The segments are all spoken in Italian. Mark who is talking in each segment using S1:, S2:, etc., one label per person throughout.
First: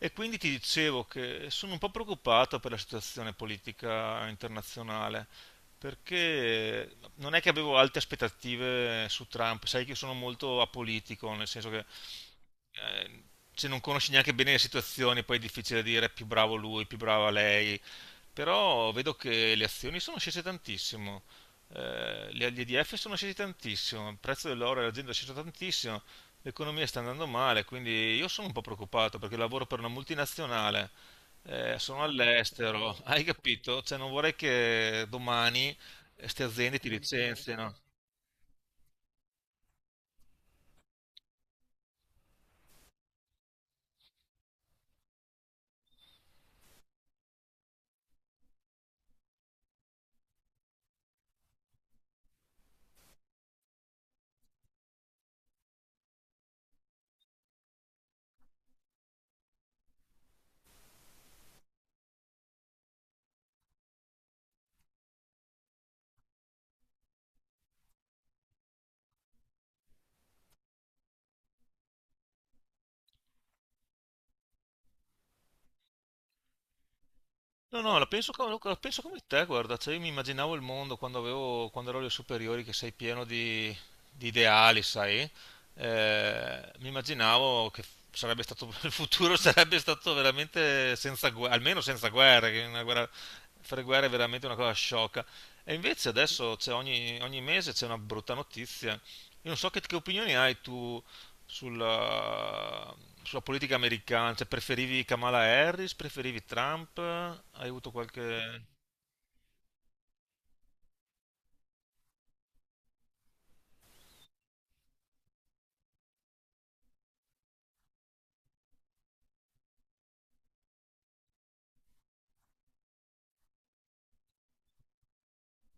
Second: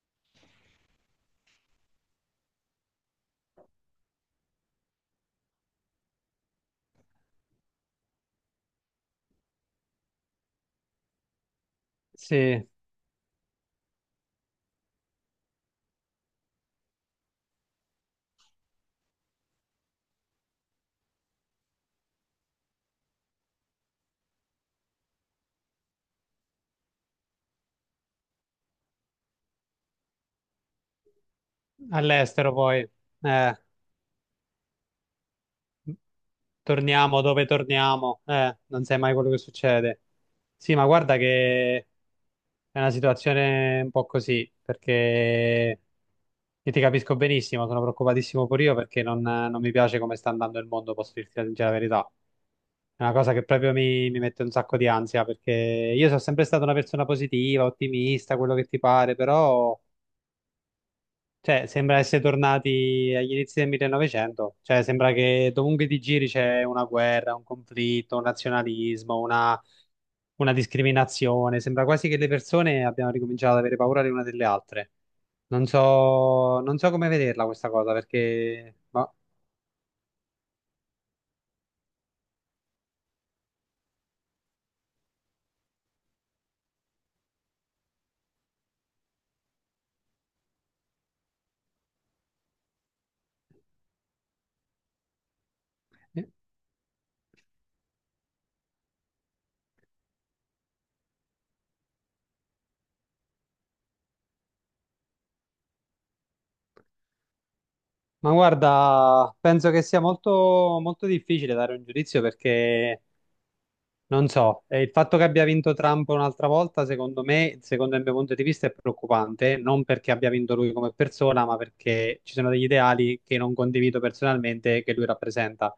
S1: E quindi ti dicevo che sono un po' preoccupato per la situazione politica internazionale, perché non è che avevo alte aspettative su Trump, sai che io sono molto apolitico, nel senso che
S2: Sì,
S1: eh, se non conosci neanche bene le situazioni, poi è difficile dire più bravo lui, più brava lei, però vedo che le azioni sono scese tantissimo, gli EDF sono scesi tantissimo, il prezzo dell'oro e dell'azienda è sceso tantissimo, l'economia sta andando male, quindi io sono un po' preoccupato perché lavoro per una multinazionale, sono
S2: all'estero poi,
S1: all'estero, hai
S2: eh,
S1: capito? Cioè non vorrei che domani queste aziende ti
S2: torniamo dove
S1: licenziano.
S2: torniamo, non sai mai quello che succede. Sì, ma guarda che è una situazione un po' così, perché io ti capisco benissimo, sono preoccupatissimo pure io perché non mi piace come sta andando il mondo, posso dirti la sincera verità. È una cosa che proprio mi mette un sacco di ansia, perché io sono sempre stata una persona positiva, ottimista, quello che ti pare, però. Cioè, sembra essere tornati agli inizi del 1900, cioè sembra che dovunque ti giri c'è una guerra, un conflitto, un nazionalismo, una discriminazione. Sembra quasi che le persone abbiano ricominciato ad avere paura le una delle altre. Non so, non so come vederla questa
S1: No,
S2: cosa
S1: no, la penso, co-
S2: perché...
S1: La penso
S2: Ma,
S1: come te, guarda, cioè io mi immaginavo il mondo quando avevo, quando ero alle superiori, che sei pieno di ideali, sai? Mi immaginavo che sarebbe stato, il futuro sarebbe stato veramente senza guerra, almeno senza guerre, che una guerra, fare guerre è veramente una cosa sciocca. E invece adesso c'è ogni mese c'è una brutta notizia. Io non so che opinioni hai tu sulla, sulla politica americana? Cioè, preferivi Kamala Harris? Preferivi Trump? Hai avuto
S2: ma
S1: qualche...
S2: guarda, penso che sia molto, molto difficile dare un giudizio perché. Non so, il fatto che abbia vinto Trump un'altra volta, secondo me, secondo il mio punto di vista, è preoccupante, non perché abbia vinto lui come persona, ma perché ci sono degli ideali che non condivido personalmente che lui rappresenta.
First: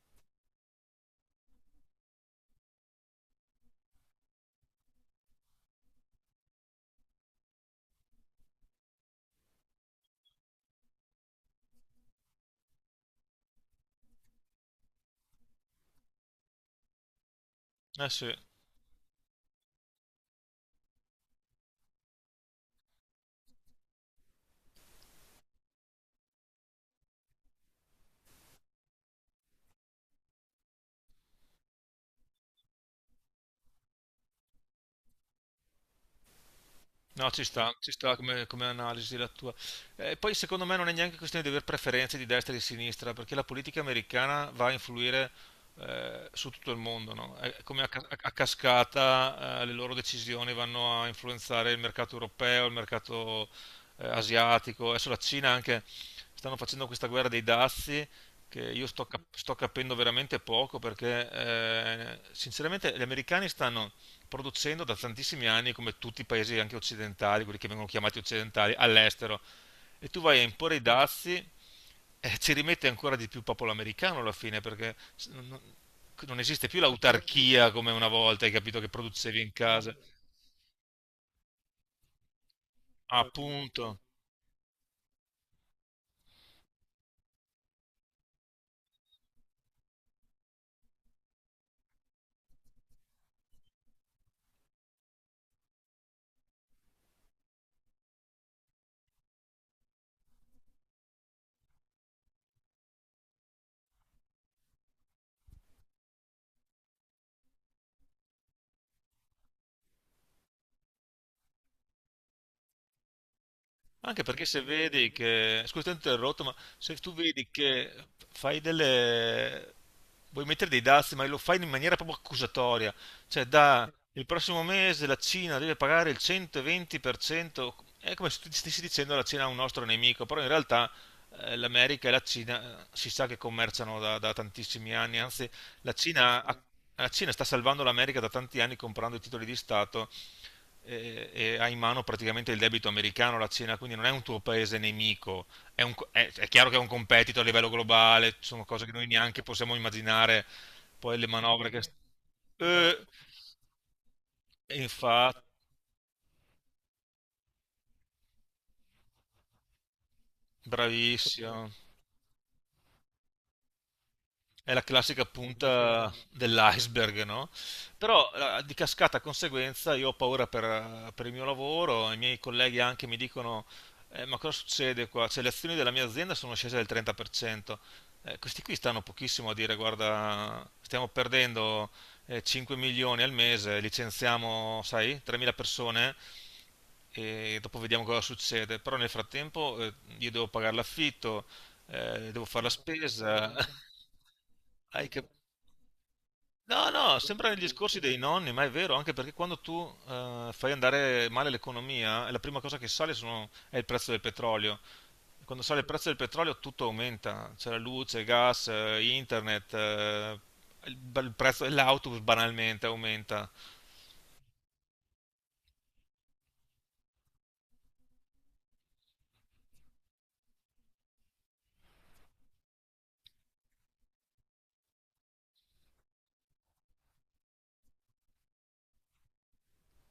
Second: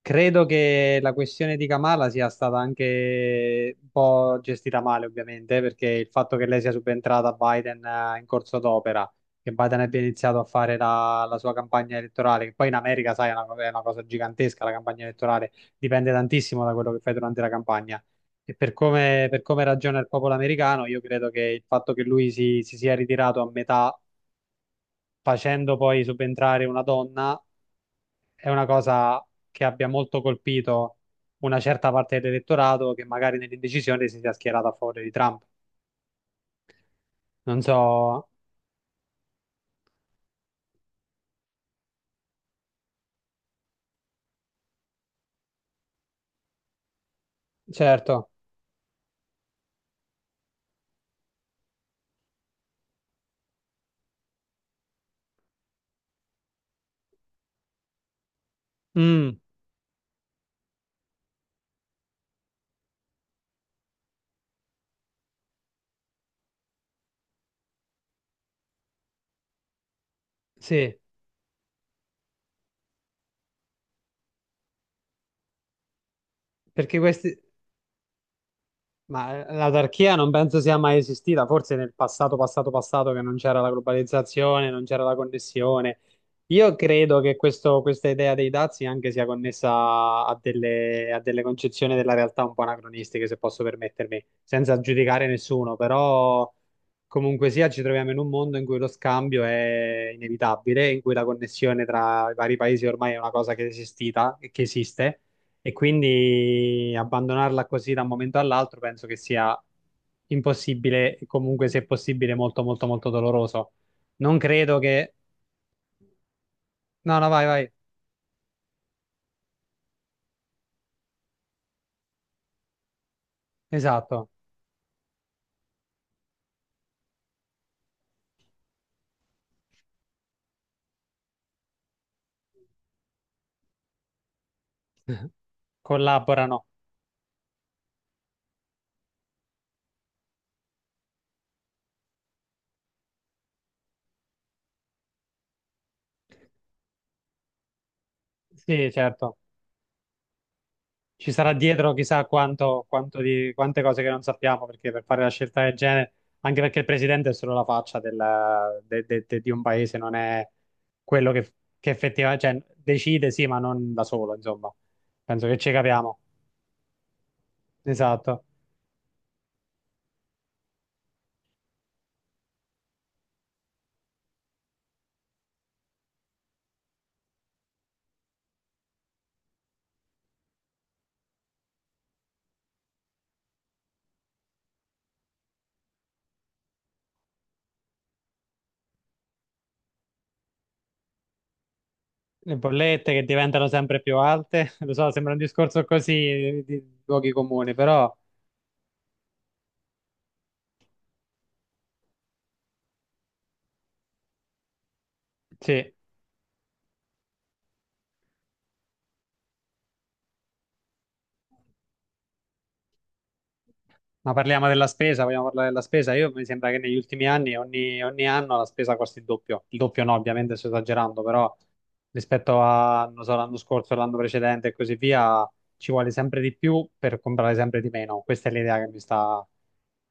S2: Credo che la questione di Kamala sia stata anche un po' gestita male, ovviamente, perché il fatto che lei sia subentrata a Biden in corso d'opera, che Biden abbia iniziato a fare la sua campagna elettorale, che poi in America, sai, è una cosa gigantesca la campagna elettorale, dipende tantissimo da quello che fai durante la campagna.
S1: Eh sì.
S2: E per come ragiona il popolo americano, io credo che il fatto che lui si sia ritirato a metà, facendo poi subentrare una donna è una cosa che abbia molto colpito una certa parte dell'elettorato che magari nell'indecisione si sia schierata a favore di Trump.
S1: No,
S2: Non
S1: ci sta
S2: so,
S1: come, come analisi la tua. Poi secondo me non è neanche questione di avere preferenze di destra e di sinistra, perché la politica americana va a influire su tutto il mondo, no? È come a
S2: certo,
S1: cascata, le loro decisioni vanno a influenzare il mercato europeo, il mercato asiatico. Adesso la Cina anche stanno facendo questa guerra dei dazi che
S2: mm,
S1: sto capendo veramente poco perché sinceramente gli americani stanno producendo da tantissimi anni, come tutti i paesi anche occidentali, quelli che vengono chiamati occidentali, all'estero. E tu vai a imporre i
S2: sì,
S1: dazi e ci rimette ancora di più popolo americano alla fine, perché non esiste più
S2: perché questi.
S1: l'autarchia come una volta, hai capito, che producevi
S2: Ma
S1: in
S2: eh,
S1: casa.
S2: l'autarchia non penso sia mai esistita, forse nel passato, passato, passato che non c'era la
S1: Appunto.
S2: globalizzazione, non c'era la connessione. Io credo che questa idea dei dazi anche sia connessa a delle concezioni della realtà un po' anacronistiche, se posso permettermi, senza giudicare nessuno, però comunque sia ci troviamo in un mondo in cui lo scambio è inevitabile, in cui la connessione tra i vari paesi ormai è una cosa che è esistita e che esiste e quindi abbandonarla così da un momento all'altro penso che sia impossibile, e comunque se possibile molto molto molto doloroso.
S1: Anche
S2: Non
S1: perché se
S2: credo
S1: vedi
S2: che...
S1: che, scusa, ti ho interrotto, ma se tu
S2: No, no, vai,
S1: vedi
S2: vai.
S1: che fai delle, vuoi mettere dei dazi, ma lo fai in maniera proprio accusatoria, cioè da il
S2: Esatto,
S1: prossimo mese la Cina deve pagare il 120%, è come se tu stessi dicendo la Cina è un nostro nemico, però in realtà l'America e la Cina si sa che commerciano da, da tantissimi anni, anzi la Cina, ha-
S2: collaborano.
S1: la Cina sta salvando l'America da tanti anni comprando i titoli di Stato e ha in mano praticamente il debito americano, la Cina, quindi non è un tuo paese nemico, è chiaro che è un competitor a livello globale, sono cose che
S2: Sì,
S1: noi
S2: certo.
S1: neanche possiamo immaginare, poi le
S2: Ci sarà
S1: manovre che...
S2: dietro chissà
S1: Eh,
S2: quante cose che non sappiamo, perché per fare la
S1: infatti,
S2: scelta del genere, anche perché il presidente è solo la faccia di un paese, non è quello che,
S1: bravissimo.
S2: che effettivamente, cioè, decide, sì, ma non da solo,
S1: È
S2: insomma.
S1: la classica
S2: Penso che ci
S1: punta
S2: capiamo.
S1: dell'iceberg, no? Però
S2: Esatto.
S1: di cascata conseguenza io ho paura per il mio lavoro, i miei colleghi anche mi dicono, ma cosa succede qua? Cioè, le azioni della mia azienda sono scese del 30%. Questi qui stanno pochissimo a dire, guarda, stiamo perdendo 5 milioni al mese, licenziamo, sai, 3.000 persone e dopo vediamo cosa succede. Però nel frattempo io devo pagare l'affitto, devo
S2: Le
S1: fare la
S2: bollette che
S1: spesa.
S2: diventano sempre più alte, lo
S1: Hai
S2: so,
S1: cap-
S2: sembra un discorso così
S1: No,
S2: di
S1: no,
S2: luoghi
S1: sembra gli
S2: comuni,
S1: discorsi
S2: però
S1: dei nonni, ma è vero, anche perché quando tu fai andare male l'economia, la prima cosa che sale è il prezzo del petrolio. Quando sale il
S2: sì,
S1: prezzo del petrolio tutto aumenta, c'è la luce, il gas, internet, il prezzo dell'autobus banalmente aumenta.
S2: ma parliamo della spesa, vogliamo parlare della spesa. Io mi sembra che negli ultimi anni, ogni anno la spesa costi il doppio. Il doppio no, ovviamente sto esagerando, però rispetto a, non so, l'anno scorso, l'anno precedente e così via, ci vuole sempre di più per comprare sempre di meno. Questa è l'idea che mi sta,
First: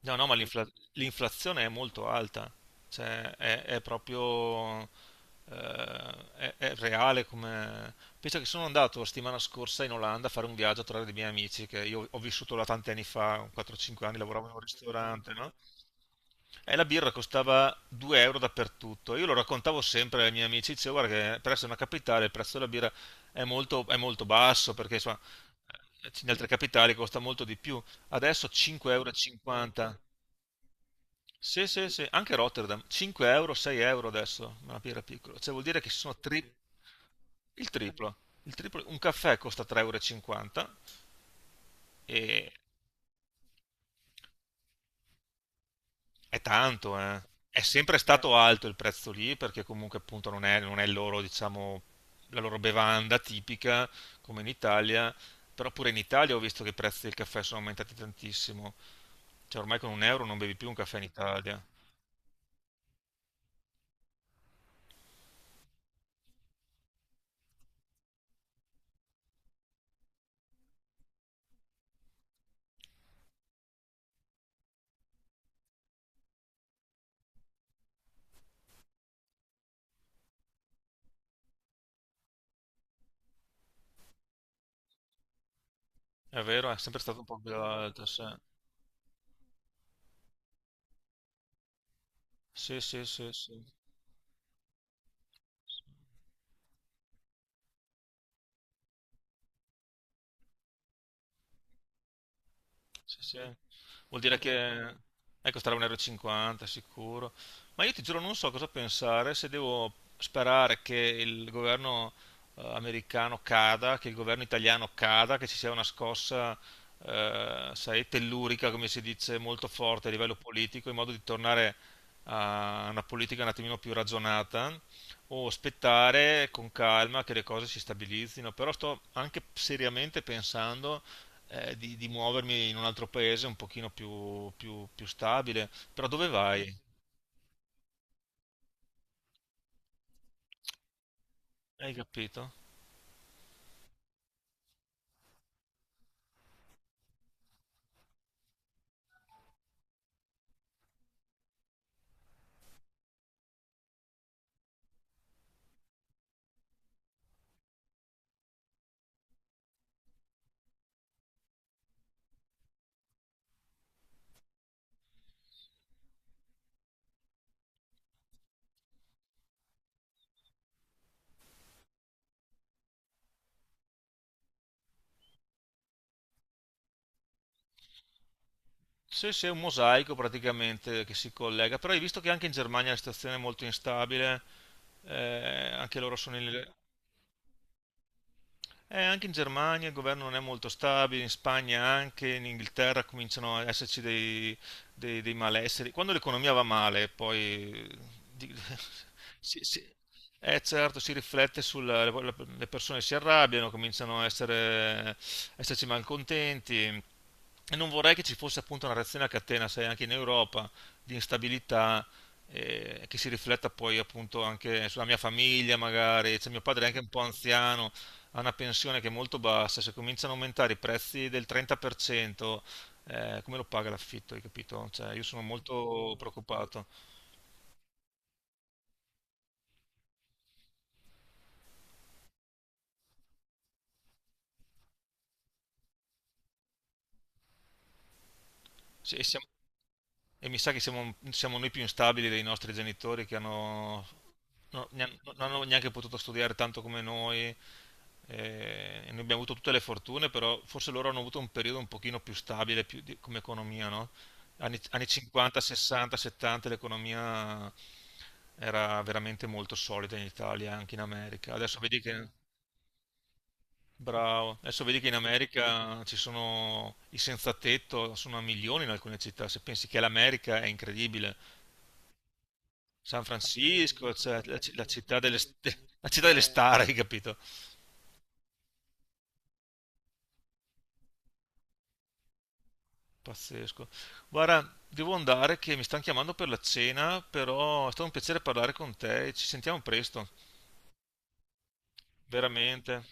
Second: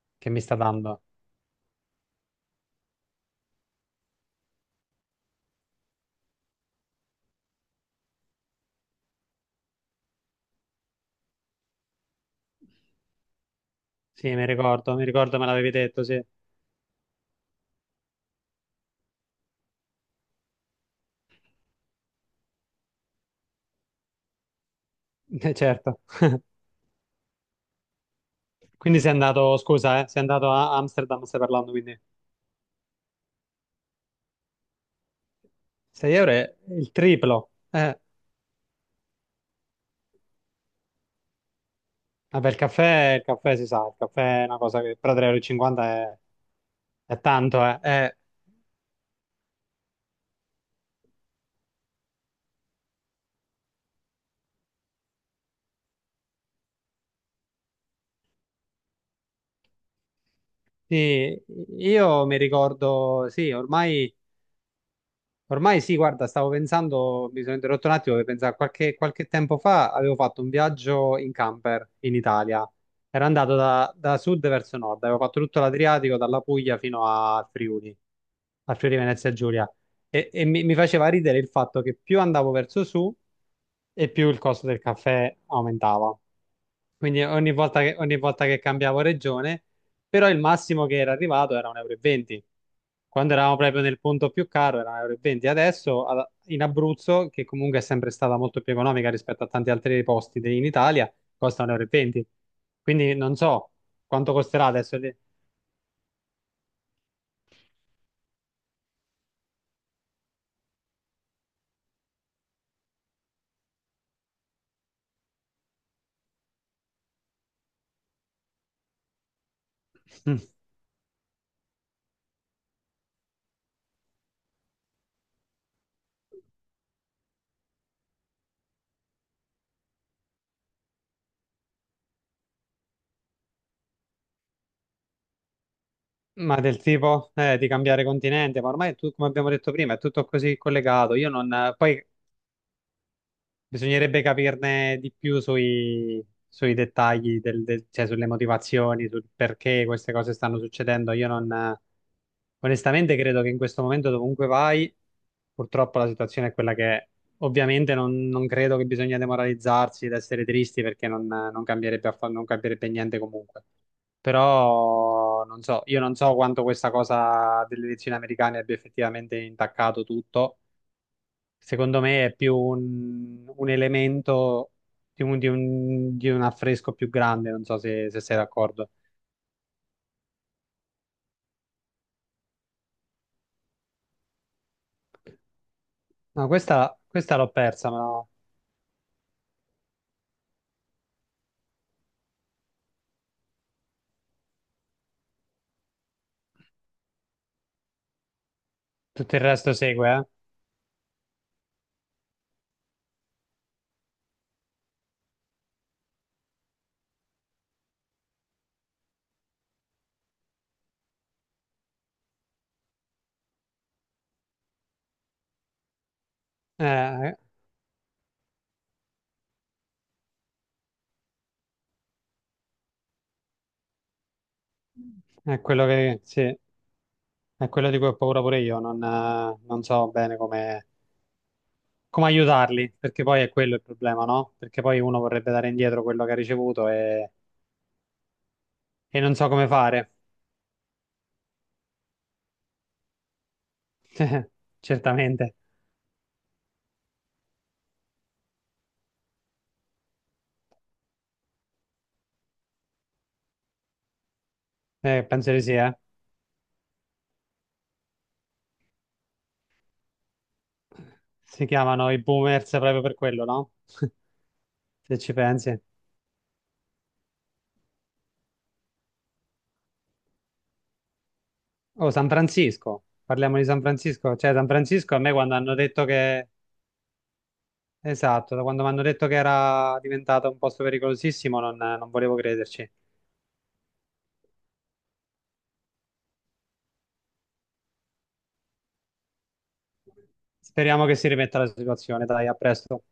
S1: No, no,
S2: che
S1: ma
S2: mi sta
S1: l'infla-
S2: dando.
S1: L'inflazione è molto alta, cioè è proprio è reale come... Penso che sono andato la settimana scorsa in Olanda a fare un viaggio a trovare dei miei amici, che io ho vissuto là tanti anni fa, 4-5 anni,
S2: Sì,
S1: lavoravo in un
S2: mi
S1: ristorante,
S2: ricordo me
S1: no?
S2: l'avevi detto, sì,
S1: E la birra costava 2 euro dappertutto. Io lo raccontavo sempre ai miei amici, dicevo, guarda che per essere una capitale il prezzo della birra è molto basso, perché insomma,
S2: Certo.
S1: in altre capitali costa molto di più. Adesso 5,50
S2: Quindi
S1: euro.
S2: sei
S1: E
S2: andato,
S1: cinquanta.
S2: scusa, sei andato a Amsterdam, stai
S1: Sì,
S2: parlando,
S1: sì,
S2: quindi
S1: sì, anche Rotterdam, 5 euro, 6 euro adesso, ma era piccolo, cioè vuol dire che
S2: 6 euro è il triplo.
S1: il triplo, il triplo, un caffè costa 3,50 euro e cinquanta e
S2: Vabbè, il caffè si sa, il caffè è una cosa che però 3,50 euro e cinquanta
S1: è tanto,
S2: è
S1: eh. È
S2: tanto, eh.
S1: sempre stato alto il prezzo lì perché comunque appunto non è il loro, diciamo, la loro bevanda tipica come in Italia, però pure in Italia ho visto che i prezzi del caffè sono aumentati tantissimo, cioè ormai con un euro non bevi più un caffè in
S2: Sì,
S1: Italia,
S2: io mi ricordo, sì, ormai. Ormai sì, guarda, stavo pensando, mi sono interrotto un attimo per pensare, qualche tempo fa avevo fatto un viaggio in camper in Italia. Ero andato da sud verso nord, avevo fatto tutto l'Adriatico, dalla Puglia fino a Friuli Venezia Giulia. E mi faceva ridere il fatto che più andavo verso su e più il costo del caffè aumentava
S1: è vero, è sempre stato
S2: quindi
S1: un po'
S2: ogni
S1: più
S2: volta che,
S1: alto,
S2: ogni
S1: sì.
S2: volta che cambiavo regione, però il massimo che era arrivato era 1,20 euro e venti.
S1: Sì, sì, sì,
S2: Quando eravamo
S1: sì.
S2: proprio nel punto più caro era 1,20 euro e venti. Adesso in Abruzzo, che comunque è sempre stata molto più economica rispetto a tanti altri posti in Italia, costa 1,20 euro e venti. Quindi
S1: Sì,
S2: non
S1: sì.
S2: so
S1: Vuol
S2: quanto
S1: dire
S2: costerà
S1: che
S2: adesso, lì.
S1: costerà 1,50 euro e cinquanta sicuro. Ma io ti giuro, non so cosa pensare se devo sperare che il governo americano cada, che il governo italiano cada, che ci sia una scossa, sai, tellurica, come si dice, molto forte a livello
S2: Mm.
S1: politico, in modo di tornare a una politica un attimino più ragionata o aspettare con calma che le cose si stabilizzino, però sto anche seriamente pensando di muovermi in un altro paese un pochino più stabile. Però dove
S2: Ma
S1: vai?
S2: del tipo di cambiare continente, ma ormai tu, come abbiamo detto prima, è tutto così collegato. Io non,
S1: Hai
S2: poi
S1: capito?
S2: bisognerebbe capirne di più sui dettagli, cioè sulle motivazioni, sul perché queste cose stanno succedendo. Io non, onestamente credo che in questo momento dovunque vai, purtroppo la situazione è quella che è. Ovviamente non credo che bisogna demoralizzarsi ed essere tristi perché non cambierebbe, non cambierebbe niente comunque. Però non so, io non so quanto questa cosa delle elezioni americane abbia effettivamente intaccato tutto. Secondo me è più un elemento di un affresco più grande, non so se, sei d'accordo.
S1: Sì, sì, è un mosaico praticamente che si collega. Però hai visto che anche in Germania la situazione è molto instabile, anche loro sono
S2: No,
S1: in...
S2: questa l'ho persa, ma
S1: Anche in Germania il governo non è molto stabile, in Spagna anche, in Inghilterra cominciano ad esserci dei malesseri. Quando l'economia va male, poi di-
S2: tutto il
S1: si,
S2: resto
S1: si-
S2: segue,
S1: certo, si riflette sulla, le persone si arrabbiano, cominciano a essere, a esserci malcontenti. E non vorrei che ci fosse appunto una reazione a catena, sai, anche in Europa, di instabilità, che si rifletta poi appunto anche sulla mia famiglia, magari. Cioè, mio padre
S2: eh.
S1: è anche un po'
S2: Eh,
S1: anziano, ha una pensione che è molto bassa, se cominciano a aumentare i prezzi del 30%, come lo paga l'affitto, hai capito? Cioè, io sono
S2: è quello
S1: molto
S2: che, sì,
S1: preoccupato.
S2: è quello di cui ho paura pure io, non so bene come aiutarli, perché poi è quello il problema, no? Perché poi uno vorrebbe dare indietro quello che ha ricevuto e,
S1: Sì,
S2: e
S1: e,
S2: non
S1: siamo-
S2: so come fare.
S1: e mi sa che siamo noi più instabili dei nostri genitori che hanno Non
S2: Certamente,
S1: hanno neanche potuto studiare tanto come noi, e noi abbiamo avuto tutte le fortune, però forse loro hanno avuto un periodo un pochino più stabile come economia, no? Anni
S2: Penso
S1: 50,
S2: di sì, eh.
S1: 60, 70 l'economia era veramente molto solida in Italia, e anche in America.
S2: Si
S1: Adesso vedi
S2: chiamano i
S1: che,
S2: boomers proprio per quello, no?
S1: bravo, adesso vedi che in
S2: Se ci pensi.
S1: America ci sono i senza tetto, sono a milioni in alcune città, se pensi che l'America è incredibile.
S2: Oh, San Francisco,
S1: San
S2: parliamo di San
S1: Francisco,
S2: Francisco.
S1: cioè,
S2: Cioè,
S1: la,
S2: San
S1: la
S2: Francisco a
S1: città
S2: me
S1: delle,
S2: quando
S1: st-
S2: hanno detto
S1: la città delle
S2: che.
S1: star, hai capito?
S2: Esatto, da quando mi hanno detto che era diventato un posto pericolosissimo, non volevo crederci.
S1: Pazzesco. Guarda, devo andare che mi stanno chiamando per la cena, però è stato un piacere parlare con te e ci sentiamo presto,
S2: Speriamo che si rimetta la situazione. Dai, a
S1: veramente.
S2: presto.